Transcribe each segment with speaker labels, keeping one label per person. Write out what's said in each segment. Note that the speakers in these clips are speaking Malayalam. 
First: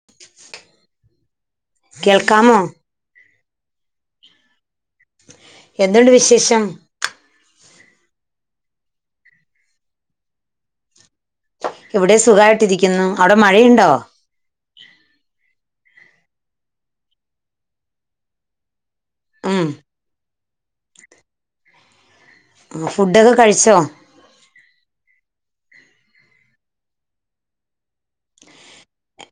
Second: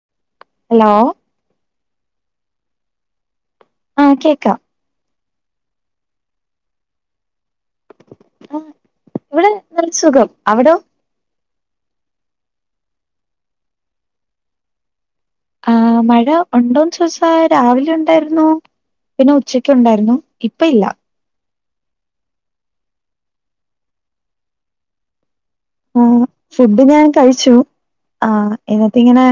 Speaker 1: [inaudible]
Speaker 2: ഹലോ.
Speaker 1: കേൾക്കമോ?
Speaker 2: ആഹ് കേക്കാം.
Speaker 1: എന്തുണ്ട് വിശേഷം?
Speaker 2: ആഹ് ഇവിടെ നല്ല സുഖം, അവിടോ?
Speaker 1: ഇവിടെ സുഖമായിട്ടിരിക്കുന്നു, അവിടെ മഴയുണ്ടോ?
Speaker 2: ആഹ് മഴ ഉണ്ടോന്ന് ചോയിച്ചാ രാവിലെ ഉണ്ടായിരുന്നു പിന്നെ
Speaker 1: ഉം
Speaker 2: ഉച്ചക്ക് ഉണ്ടായിരുന്നു. ഇപ്പം ഇല്ല.
Speaker 1: ആഹ് ഫുഡൊക്കെ കഴിച്ചോ?
Speaker 2: ആഹ് ഫുഡ് ഞാൻ കഴിച്ചു ആഹ് എന്നിട്ട് ഇങ്ങനെ.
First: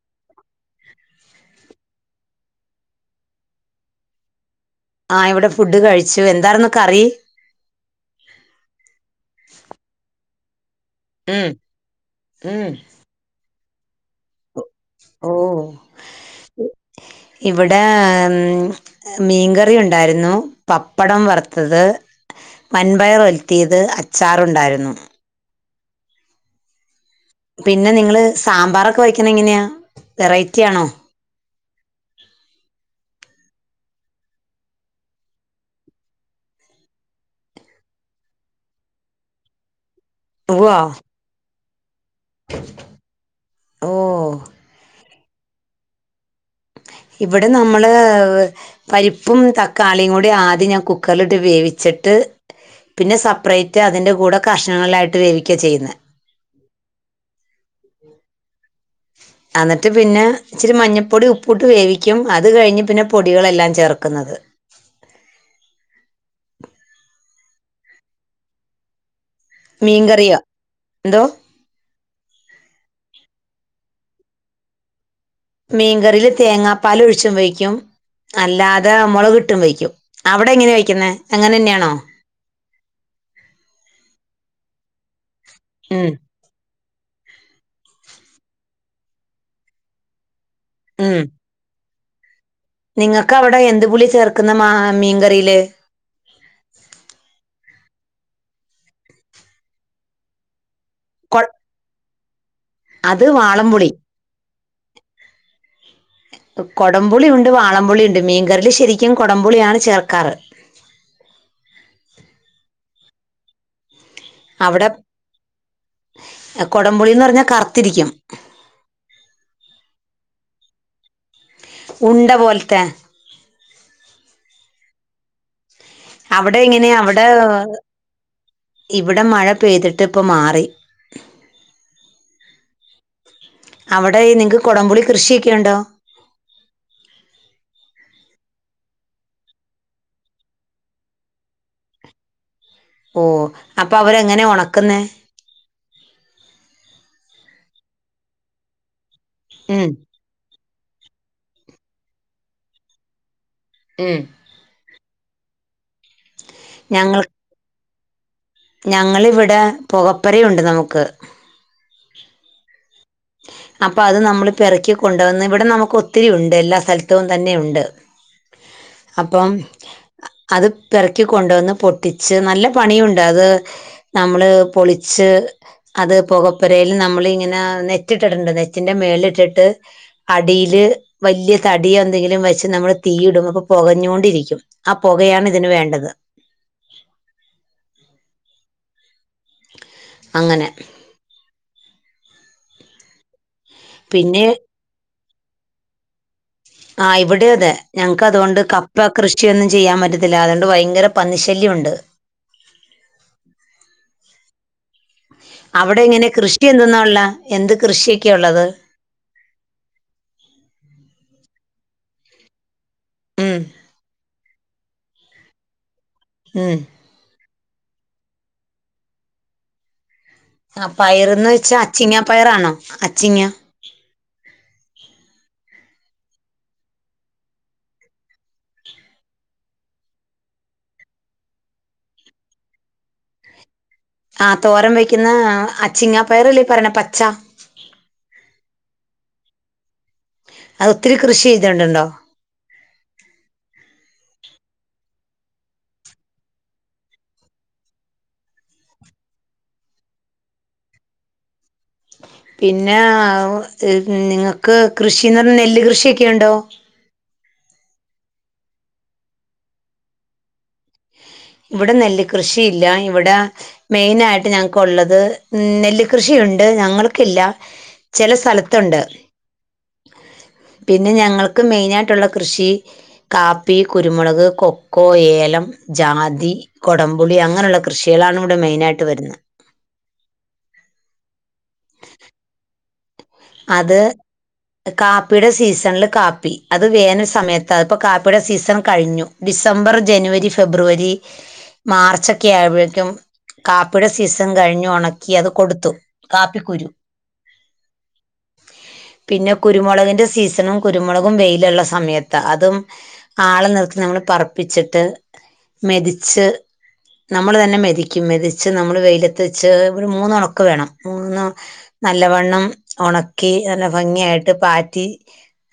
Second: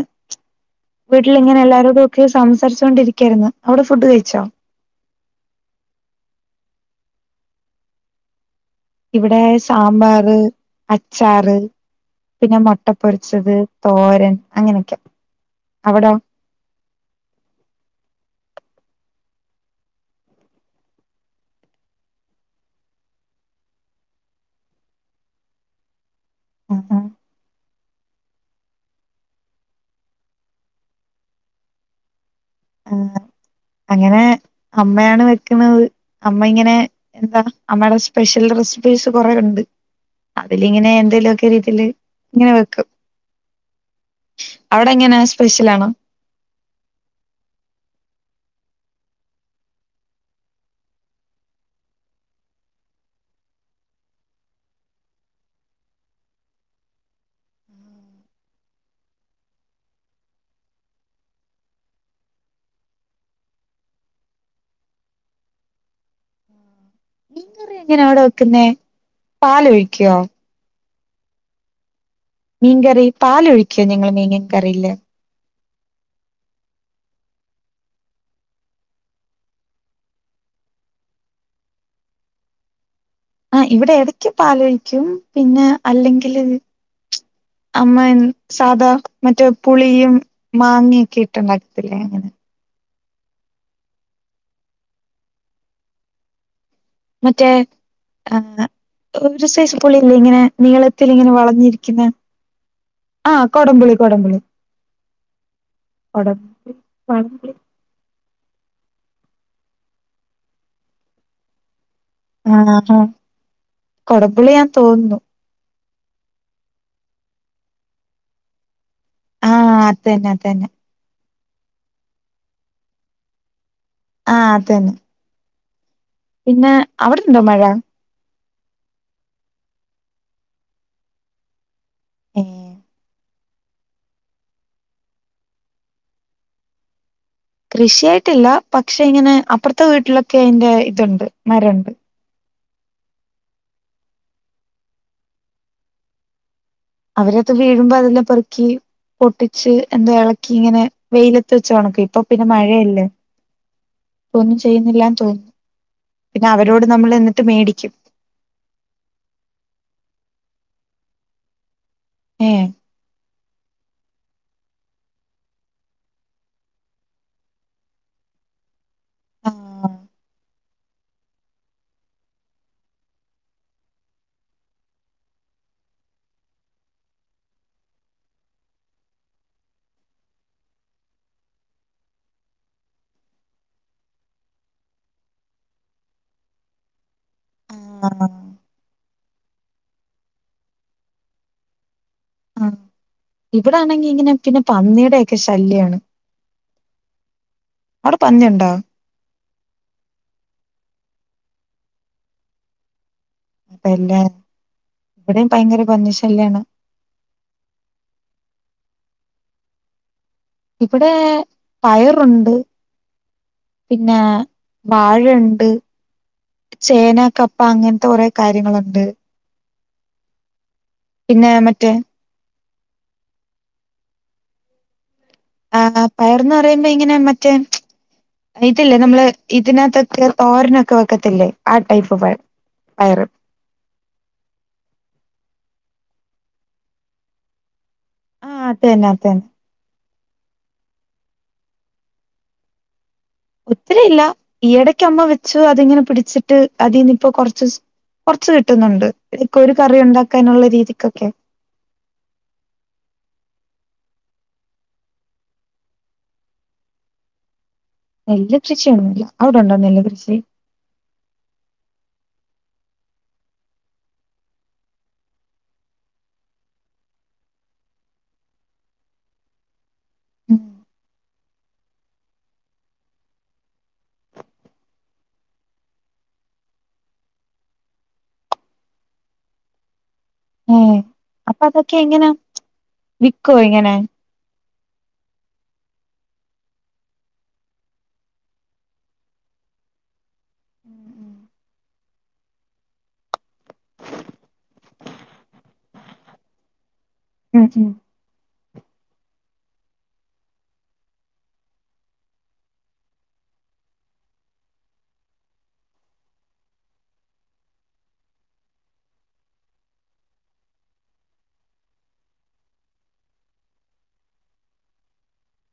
Speaker 2: വീട്ടിൽ ഇങ്ങനെ എല്ലാരോടും ഒക്കെ സംസാരിച്ചുകൊണ്ടിരിക്കയായിരുന്നു, അവിടെ ഫുഡ് കഴിച്ചോ?
Speaker 1: ആഹ് ഇവിടെ ഫുഡ് കഴിച്ചു, എന്താർന്നുക്കറി?
Speaker 2: ഇവിടെ സാമ്പാറ്,
Speaker 1: ഉം
Speaker 2: അച്ചാറ്, പിന്നെ
Speaker 1: ഉം
Speaker 2: മുട്ട പൊരിച്ചത്, തോരൻ. അങ്ങനെയൊക്കെ
Speaker 1: ഓഹ്
Speaker 2: അവിടോ
Speaker 1: ഇവിടെ ഉം. മീൻകറി, ഉണ്ടായിരുന്നു പപ്പടം വറുത്തത്. വൻപയർ ഒലത്തിയത്, അച്ചാറുണ്ടായിരുന്നു.
Speaker 2: ആഹ്
Speaker 1: പിന്നെ നിങ്ങള് സാമ്പാറൊക്കെ വയ്ക്കണ എങ്ങനെയാ വെറൈറ്റി ആണോ?
Speaker 2: ആഹ്
Speaker 1: ഉ
Speaker 2: അങ്ങനെ അമ്മയാണ് വെക്കുന്നത്. അമ്മ ഇങ്ങനെ എന്താ അമ്മയുടെ സ്പെഷ്യൽ റെസിപ്പീസ് കൊറെ ഉണ്ട്. അതില്
Speaker 1: ഉവ്വോ
Speaker 2: ഇങ്ങനെ എന്തേലുമക്കെ രീതിൽ ഇങ്ങനെ വെക്കും
Speaker 1: ഓ
Speaker 2: അവടെ എങ്ങനെ സ്പെഷ്യൽ ആണോ?
Speaker 1: ഇവിടെ നമ്മള്. പരിപ്പും, തക്കാളിയും കൂടി ആദ്യം ഞാൻ കുക്കറിലിട്ട് വേവിച്ചിട്ട്. പിന്നെ സെപ്പറേറ്റ് അതിൻ്റെ കൂടെ കഷ്ണങ്ങളിട്ട് വേവിക്കുകാണ് ചെയ്യുന്നത്. ഉ അന്നിട്ട് പിന്നെ ഇച്ചിരി മഞ്ഞൾപ്പൊടി, ഉപ്പു ഇട്ട് വേവിക്കും അത് കഴിഞ്ഞ് പിന്നെ പൊടികളെല്ലാം ചേർക്കുന്നത്.
Speaker 2: [unintelligible] മീൻക്കറി എങ്ങനെ അവിടെ വെക്കുന്നെ?
Speaker 1: മീൻക്കറിയോ എന്തോ?
Speaker 2: മീൻക്കറി പാല് ഒഴിക്കോ നിങ്ങള് മീൻ കറിയില്.
Speaker 1: മീൻക്കറില് തേങ്ങ പാലൊഴിച്ചും വയ്ക്കും. അല്ലാതെ മുളകിട്ടും വെയ്ക്കും അവിടെ എങ്ങനെ വയ്ക്കുന്നേ അങ്ങനെ തന്നെയാണോ?
Speaker 2: ആഹ് ഇവിടെ എടയ്ക്ക് പാലൊഴിക്കും പിന്നെ
Speaker 1: ഉം
Speaker 2: അല്ലെങ്കില്. അമ്മ സാധാ മറ്റേ പുളിയും മാങ്ങയൊക്കെ ഇട്ടു ഉണ്ടാക്കും. ല്ലേ അങ്ങനെ.
Speaker 1: നിങ്ങക്ക് അവിടെ എന്ത്പുളി ചേർക്കുന്ന മാ മീൻക്കറിയില്.
Speaker 2: മറ്റേ ആഹ് ഒരു സൈസ് പുളില്ലേ ഇങ്ങനെ. നീളത്തിലിങ്ങനെ
Speaker 1: കൊ-
Speaker 2: വളഞ്ഞിരിക്കുന്ന
Speaker 1: അത്
Speaker 2: ആഹ്
Speaker 1: വാളംപുളി
Speaker 2: കൊടംപുളി കൊടംപുളി. കൊടംപുളി
Speaker 1: കൊടംപുളിയുണ്ട്,
Speaker 2: വളംപുളി
Speaker 1: വാളംപുളിയുണ്ട് മീൻക്കറില് ശരിക്കും കൊടംപുളിയാണ് ചേർക്കാറ്.
Speaker 2: ആഹ് ആഹ് കൊടം
Speaker 1: അവടെ അകൊടംപുളീന്ന് പറഞ്ഞാ കറത്തിരിക്കും
Speaker 2: ആഹ് അതന്നെ അതന്നെ
Speaker 1: ഉണ്ട പോൽത്തെ
Speaker 2: ആഹ് അതന്നെ
Speaker 1: അവടെ എങ്ങനെയാ അവടെ
Speaker 2: അവിടെണ്ടോ മഴ?
Speaker 1: ഇവടെ മഴ പെയ്ത്ട്ട് ഇപ്പംമാറി
Speaker 2: ഏഹ്
Speaker 1: അവടെ ഈനിങ്ങ്ക്ക് കൊടംപുളി കൃഷിയെ ക്കെ ഉണ്ടോ
Speaker 2: കൃഷിയായിട്ടില്ല പക്ഷെ ഇങ്ങനെ അപ്പർത്തെ വീട്ടിലൊക്കെ എന്റെ ഇതുണ്ട് മരണ്ട്
Speaker 1: ഓ അപ്പ അവരെങ്ങനെ ഒണക്ക്ന്നെ
Speaker 2: അവരത് വീഴുമ്പ അതെല്ലാം പെറുക്കി പൊട്ടിച്ച്
Speaker 1: ഉം
Speaker 2: എന്താ എളക്കി ഇങ്ങനെ വെെലത്ത് വെച്ച് ഒണക്കി ഇപ്പൊ പിന്നെ മഴയല്ലേ
Speaker 1: ഉം
Speaker 2: ഒന്നും ചെയ്യ്ന്നില്ലാന്ന് തോനുന്നു പിന്നഅവരോട് നമ്മള് എന്ന്ട്ട് മേടിക്കും
Speaker 1: ഞങ്ങള് ഇവടെ പൊകപ്പെരയുണ്ട് നമുക്ക്
Speaker 2: ഏഹ്
Speaker 1: അപ്പഅത് നമ്മള് പെറ്ക്കി കൊണ്ട് വന്ന് ഇവടെ നമുക്ക് ഒത്തിരി ഉണ്ട് എല്ലാ സ്ഥലത്തും തന്നെയുണ്ട് അപ്പം
Speaker 2: ആഹ്
Speaker 1: അത് പെറക്കി കൊണ്ടുവന്ന് പൊട്ടിച്ച് നല്ല പണിയുണ്ട് അത് നമ്മള് പൊളിച്ച് അത് പൊകപ്പെരേല് നമ്മളിങ്ങനാ നെ റ്റ്ട്ട ഇടണ്ട് നെറ്റിന്റെ മേല് ഇട്ടിട്ട് അടീല് വല്യ തടി എന്തെങ്കിലും വെച്ച് നമ്മള് തീയിടും അപ്പൊ പൊകഞ്ഞോണ്ടിരിക്കും അപൊകയാണ് ഇതിന് വേണ്ടത്
Speaker 2: ആഹ്
Speaker 1: അങ്ങനെ
Speaker 2: ആഹ് ഇവിടാണെങ്കി ഇങ്ങനെ പിന്നെ പന്നീടെക്കെ ശല്ല്യാണ്
Speaker 1: ആഹ് ഇവടീം അതെ ഞങ്ങക്ക് അതുകൊണ്ട്
Speaker 2: പന്നിയുണ്ടോ?
Speaker 1: ക പ്പ കൃഷിയൊന്നും ചെയ്യാം പറ്റത്തില്ല അതുകൊണ്ട് ഭയങ്കര പന്നിശല്ല്യം ഉണ്ട്
Speaker 2: അതല്ല ഇവിടെയും ഭയങ്കര
Speaker 1: അവടെ
Speaker 2: പന്നി
Speaker 1: ഇങ്ങനെ
Speaker 2: ശല്യാണ്.
Speaker 1: കൃഷി എന്താെന്നാ ഇള്ളെ എന്ത് കൃഷിയെക്കെയാ ഉള്ളത്
Speaker 2: ഇപടെ പയറുണ്ട്
Speaker 1: ഉം
Speaker 2: പിന്നെ വാഴണ്ട്
Speaker 1: ഉം
Speaker 2: ചേന കപ്പ അങ്ങൻത്തെ കൊറെ കാര്യങ്ങളുണ്ട്
Speaker 1: ആഹ് പയറ്ന്ന്
Speaker 2: പിന്നെ
Speaker 1: വെച്ചാ
Speaker 2: മറ്റേ
Speaker 1: അച്ചിങ്ങ പയറാണോ അച്ചിങ്ങ
Speaker 2: ആഹ് പയറ്ന്ന് പറയുമ്പെ ഇങ്ങനെ മറ്റേ ഇതില്ലേ നമ്മള് ഇതിനകത്തൊക്കെ തോരനൊക്കെ വെക്കത്തില്ലേ ആഹ് ടൈപ്പ് പയറ് പയറ്
Speaker 1: ആഹ് തോരം വെക്ക്ന്ന അച്ചിങ്ങാ പയറല്ലേ പറയ്ണ പച്ച
Speaker 2: ആഹ് അതന്നെ അതന്നെ
Speaker 1: അത് ഒത്തിരി കൃഷി ചെയ്തത്ണ്ടോ
Speaker 2: ഒത്തിരിയില്ല ഈ എടക്ക് അമ്മ വെച്ച് അതിങ്ങനെ പിടിച്ച്ട്ട് അതീന്ന് ഇപ്പൊ കൊറച്ച് സ് കൊറച്ച് കിട്ടുന്നുണ്ട് ഇക്കാെരു കറി ഉണ്ടാക്കാനുള്ള രീതികാെക്കെ
Speaker 1: പിന്നാ അവു നിങ്ങക്ക് കൃഷീന്ന് പറ്ഞ്ഞാ നെല്ല് കൃഷിയെക്കെ ഉണ്ടോ
Speaker 2: നെല്ല് കൃഷിയൊന്നുല്യ അവ്ടുണ്ടോ നെല്ല് കൃഷി
Speaker 1: ഇവടെ നെല്ല് കൃഷിയില്ല ഇവടെ മെെനായിട്ട് ഞങ്ങക്കുള്ളത് നെല്ല് കൃഷിയുണ്ട് ഞങ്ങൾക്കില്ല ചെല സ്ഥലത്തുണ്ട് പിന്നെ ഞങ്ങൾക്ക് മെെനായ്ട്ട്ള്ള കൃഷി കാപ്പി, കുരുമാെളക്, കൊക്കോ, ഏലം ജാതി, കൊടംപുളി അങ്ങനുള്ള കൃഷികളാണ് ഇവിടെ മെെനായിട്ട് വെര്ന്നേ
Speaker 2: ഏ അപ്പൊ അതൊക്കെ എങ്ങന
Speaker 1: അത് കാപ്പിയുടെ സീസണില് കാപ്പി അത് വേനല് സമയത്താ ഇപ്പോ കാപ്പിയുടെ സീസൺ കഴിഞ്ഞു. ഡിസംബർ, ജനുവരി, ഫെബ്രുവരി, മാർച്ചൊക്കെ ആവ്മ്പോഴേക്കും കാപ്പിയുടെ സീസൺ കഴിഞ്ഞു ഒണക്കി അത് കൊടുത്തു കാപ്പി കുരു
Speaker 2: ഉം
Speaker 1: പിന്നെ കുരുമുളകിൻ്റെ സീസണും കുരുമുളകും വെയിലുള്ള സമയത്താ അതും ആളെ നിർത്തി നമ്മള് പറപ്പിച്ചിട്ട് മെതിച്ച് നമ്മൾ തന്നെ മെതിക്കും മെതിച്ച് നമ്മള് വെയിലത്ത് വെച്ച് ഒരു മൂന്നൊണക്ക് വേണം മൂന്ന് നല്ലവണ്ണം ഒണക്കി നല്ല ഭംഗിയായിട്ട് പാറ്റി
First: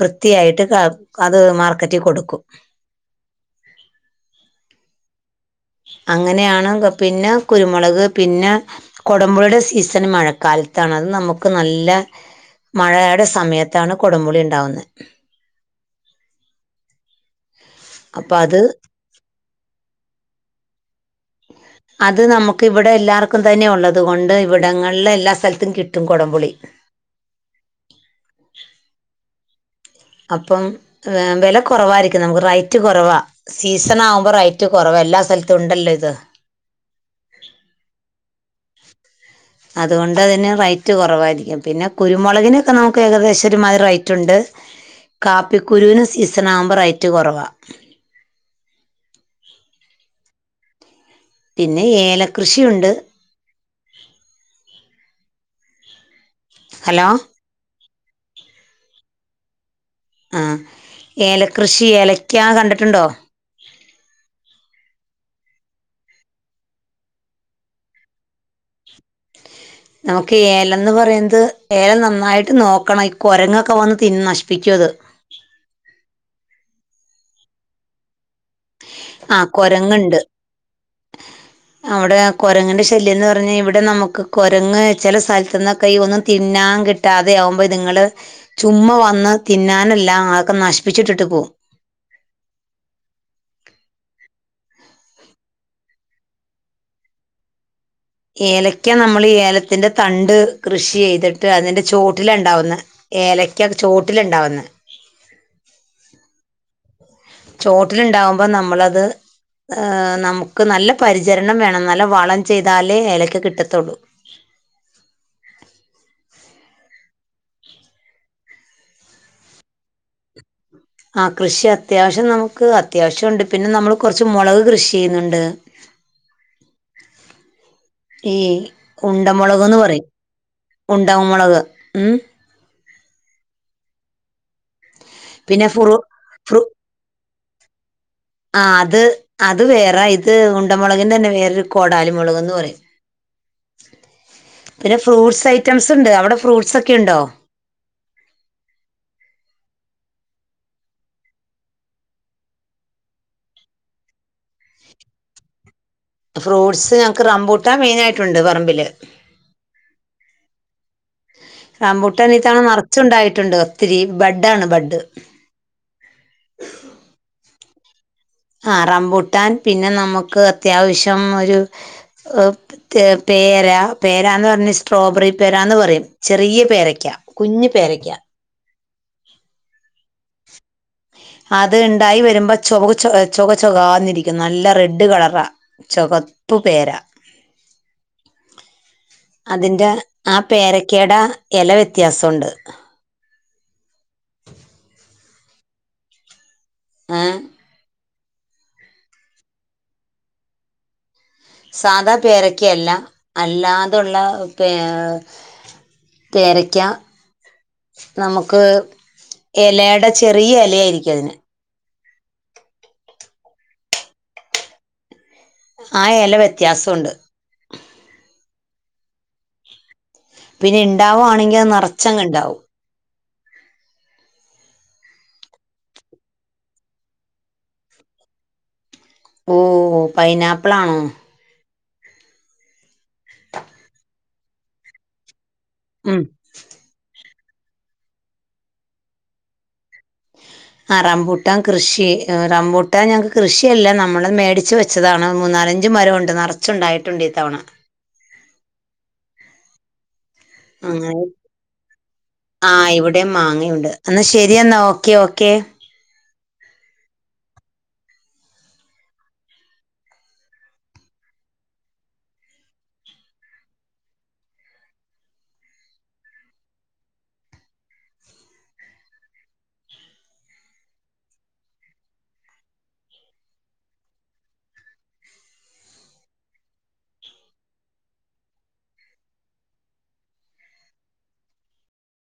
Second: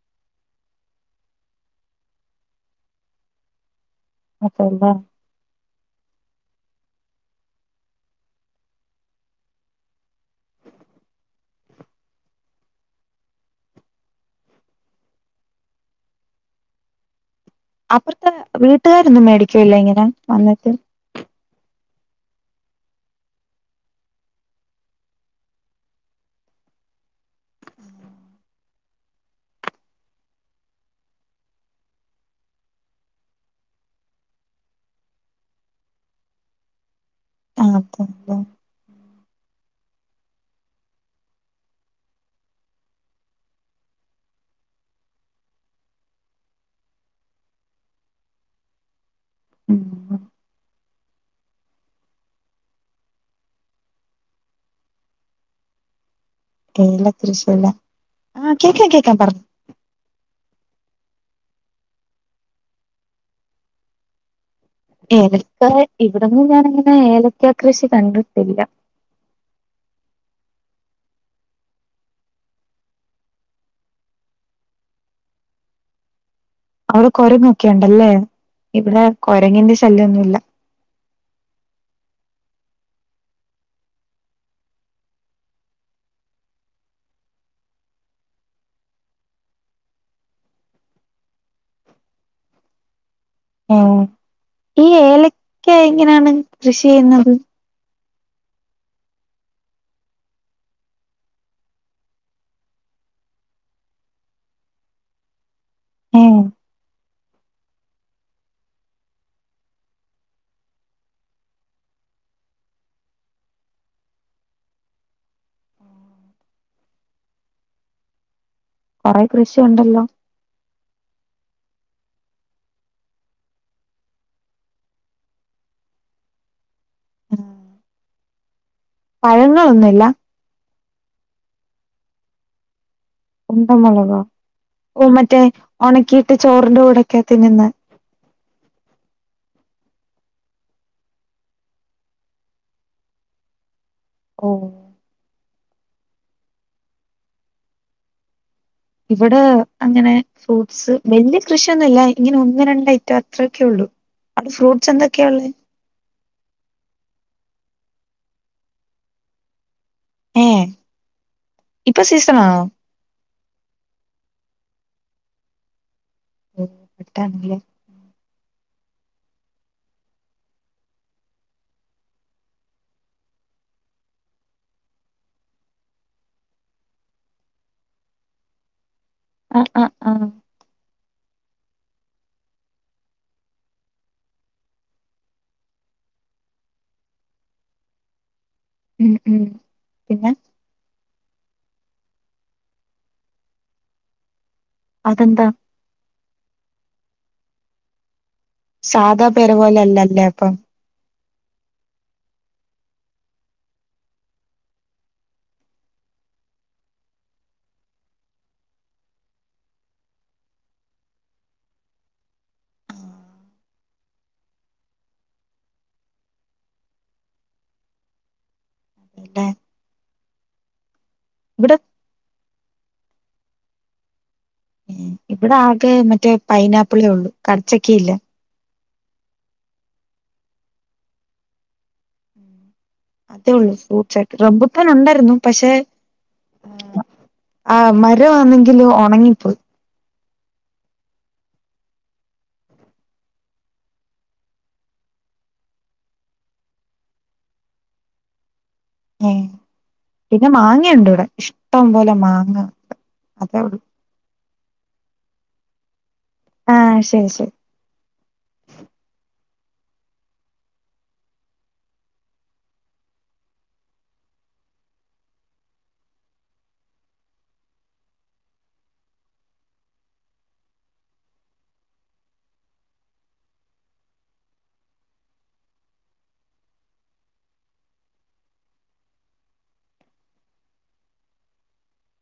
Speaker 1: വൃത്തിയായിട്ട് ക അത് മാർക്കറ്റിൽ കൊടുക്കും.
Speaker 2: അപ്പന്താ
Speaker 1: അങ്ങനെയാണ് പിന്നെ കുരുമുളക് പിന്നെ കൊടം പുളീടെ സീസൺ മഴക്കാലത്താണ് അത് നമുക്ക് നല്ല മഴേടെ സമയത്താണ് കൊടും പുളി ഇണ്ടാവുന്നത്
Speaker 2: അപ്പുറത്തെ
Speaker 1: അപ്പൊ അത്
Speaker 2: വീട്ടുകാരൊന്നും മേടിക്കൂല്ല ഇങ്ങനെ വന്നിട്ട്
Speaker 1: അത് നമുക്ക് ഇവിടെ എല്ലാവർക്കും തന്നെ ഉള്ളത് കൊണ്ട് ഇവിടങ്ങളിൽ എല്ലാ സ്ഥലത്തും കിട്ടും കൊടംപുളി അപ്പം വില കുറവായിരിക്കും നമുക്ക് റൈറ്റ് കുറവാ സീസൺ ആകുമ്പോ റേറ്റ് കുറവാ എല്ലാ സ്ഥലത്തും ഉണ്ടല്ലോ ഇത്
Speaker 2: ആ അത അതെ
Speaker 1: അതുകൊണ്ട് അതിന് റേറ്റ് കുറവായിരിക്കും പിന്നെ കുരുമുളകിനൊക്കെ നമുക്ക് ഏകദേശം ഒരുമാതിരി റേറ്റ് ഉണ്ട് കാപ്പിക്കുരുവിന് സീസൺ ആവുമ്പ റൈറ്റ് കുറവാ
Speaker 2: ഉം
Speaker 1: പിന്നെ ഏലകൃഷിയുണ്ട് ഹലോ
Speaker 2: ഏല കൃഷി അല്ലെ ആഹ കേൾക്കാ കേൾക്കാ പറഞ്ഞു
Speaker 1: ആ ഏലകൃഷി ഏലക്കാ കണ്ടിട്ടുണ്ടോ
Speaker 2: ഏലക്കാ ഇവിടങ്ങും ഞാനങ്ങനെ ഏലക്കാ കൃഷി കണ്ടിട്ടില്ല
Speaker 1: നമുക്ക് ഏലംന്ന് പറയ്ന്നത് ഏലം നന്നായിട്ട് നോക്കണം ഈ കുരങ്ങൊക്കെ വന്ന് തിന്ന് നശിപ്പിക്കും അത്
Speaker 2: അവിടെ കൊരങ്ങൊക്കെ ഉണ്ടല്ലേ ഇവിടെ
Speaker 1: ആ
Speaker 2: കൊരങ്ങിന്റെ ശല്യം
Speaker 1: കുരങ്ങുണ്ട്
Speaker 2: ഒന്നുല്ല
Speaker 1: അവിടെ കുരങ്ങിന്റെ ശല്യം എന്ന് പറഞ്ഞാൽ ഇവിടെ നമുക്ക് കൊരങ്ങ് ചില സ്ഥലത്ത്ന്ന് ഒക്കെ ഒന്നും തിന്നാൻ കിട്ട കിട്ടാതെ ആവുമ്പൾ ഇത്ങ്ങൾ ചുമ്മാ വന്ന് തിന്നാനെല്ലാം ആകെ നശിപ്പിച്ചിട്ടിട്ട് പോവും
Speaker 2: ഈ ഏലക്ക എങ്ങനെയാണ് കൃഷി ചെയ്യുന്നത്
Speaker 1: ഏലക്ക നമ്മൾ ഈ ഏലത്തിന്റെ തണ്ട് കൃഷി ചെയ്തിട്ട് അതിന്റെ ചോട്ടിലാ ഉണ്ടാവുന്നത് ഏലക്ക ചോട്ടിലാണ്ടാവ്ന്നേ
Speaker 2: ഏഹ്
Speaker 1: ചോട്ടിലുണ്ടാവുമ്പോ നമ്മളത് നമുക്ക് നല്ല പരിചരണം വേണം നല്ല വളം ചെയ്താലേ ഏലക്ക് കിട്ടത്തോള്ളൂ
Speaker 2: കൊറെ കൃഷി ഉണ്ടല്ലോ
Speaker 1: ആ കൃഷി അത്യാവശ്യം നമുക്ക് അത്യാവശ്യം ഉണ്ട് പിന്നെ നമ്മൾ കോർച്ച് മൊളക് കൃഷി ചെയ്യുന്നുണ്ട് ഈ ഉണ്ടമുളക് ന്ന്
Speaker 2: പഴങ്ങളൊന്നുമില്ല
Speaker 1: പറയും ഉണ്ട മുളക് ഉം
Speaker 2: ഉണ്ട മുളകാ ഓ മറ്റേ
Speaker 1: പിന്നെ ഫ്രു
Speaker 2: ഉണക്കിയിട്ട്
Speaker 1: ഫ്രു
Speaker 2: ചോറിന്റെ കൂടെ ഒക്കെ തിന്ന്
Speaker 1: ആ അത് അത് വേറെ ഇത് ഉണ്ടമുളകിന്റെ തന്നെ വേറൊരു കോടാലി മുളക്ന്ന് പറയും
Speaker 2: ഓ
Speaker 1: പിന്നെ ഫ്രൂട്ട്സ് ഐറ്റംസ് ഉണ്ട് അവിടെ ഫ്രൂട്ട്സൊക്കെയുണ്ടോ
Speaker 2: ഇവിടെ അങ്ങനെ ഫ്രൂട്ട്സ് വലിയ കൃഷിയൊന്നുല്ല ഇങ്ങനെ ഒന്ന് രണ്ട് ഐറ്റം അത്രയൊക്കെള്ളൂ അപ്പം ഫ്രൂട്സ് എന്തൊക്കെയാ ഉള്ളേ
Speaker 1: ഫ്രൂട്ട്സ് ഞങ്ങക്ക് റമ്പൂട്ട മെയിനായിട്ടുണ്ട് പറമ്പില്
Speaker 2: ഏ ഇപ്പൊ
Speaker 1: റാമ്പൂട്ടാൻ ഇതവണ
Speaker 2: സീസണാണോ
Speaker 1: നേർച്ചുണ്ടായിട്ടുണ്ട് ഒത്തിരി ബഡാണ് ബഡ്
Speaker 2: ഓ ബെഡ്ഡണല്ലേ
Speaker 1: റംമ്പൂട്ടാൻ പിന്നെ നമുക്ക് അത്യാവശ്യം ഒരു പേര പേരന്ന് പറഞ്ഞ സ്ട്രോബെറി പേര എന്ന് പറയും ചെറിയ പേരക്കാ കുഞ്ഞു പേരയ്ക്ക
Speaker 2: ആഹാ ആ ഹാ ആഹ്
Speaker 1: അത് ഉണ്ടായി വരുമ്പോ ചോക് ചോ ചോക ചോകാന്നിരിക്കും നല്ല റെഡ് കളറാ ചോകപ്പ് പേര
Speaker 2: ഉം ഉം
Speaker 1: അതിന്റെ
Speaker 2: പിന്നെ
Speaker 1: ആ പേരക്കേടാ എല വ്യത്യാസൊണ്ട്
Speaker 2: അതെന്താ
Speaker 1: ഏഹ്
Speaker 2: സാധാപെര പോലെല്ലല്ലേപ്പം
Speaker 1: സാധാപേരക്കല്ല അല്ലാതുള്ള പേഏഹ് പേരയ്ക്ക നമുക്ക് എലെടെ ചെറിയ എലെയിരിക്കും അതിന് ആ എല വെത്യാസുണ്ട്
Speaker 2: ടെഹ്
Speaker 1: പിന്നെണ്ടാവാണെങ്കി അത്
Speaker 2: ഇവിടെ
Speaker 1: നെറച്ചങ്ങ്ണ്ടാവും
Speaker 2: ഇവിടാകെ മറ്റേ പൈനാപ്പിളേള്ളൂ കടച്ചക്കെല്ല
Speaker 1: ഓഹോ പൈനാപ്പിളാണോ
Speaker 2: അതെള്ളൂ ഫ്രൂട്ട്സായിട്ട് റെംബൂട്ടാനുണ്ടായിരുന്നു പക്ഷെ
Speaker 1: ഉം
Speaker 2: ആഹ് മരോന്നെങ്കിൽ ഒണങ്ങിപ്പോയി
Speaker 1: ആ റംമ്പൂട്ടാൻകൃഷി റമ്പൂട്ട ഞങ്ങക്ക് കൃഷിയല്ല നമ്മള്മേടിച്ച് വെ ച്ചതാണ് മൂന്നാലഞ്ച്മരവോണ്ട് നറച്ചുണ്ടായിട്ടുണ്ട് ഇത്തവണ
Speaker 2: ഏഹ് പിന്നെമാങ്ങുണ്ട്
Speaker 1: അങ്ങനെ
Speaker 2: ഇവിടെ ഇഷ്ടംപോലെ മാങ്ങ അതേള്ളൂ
Speaker 1: എന്നാ ശെരി എന്ന ഓക്കെഓക്കെ
Speaker 2: ആഹ് ശെരി ശെരി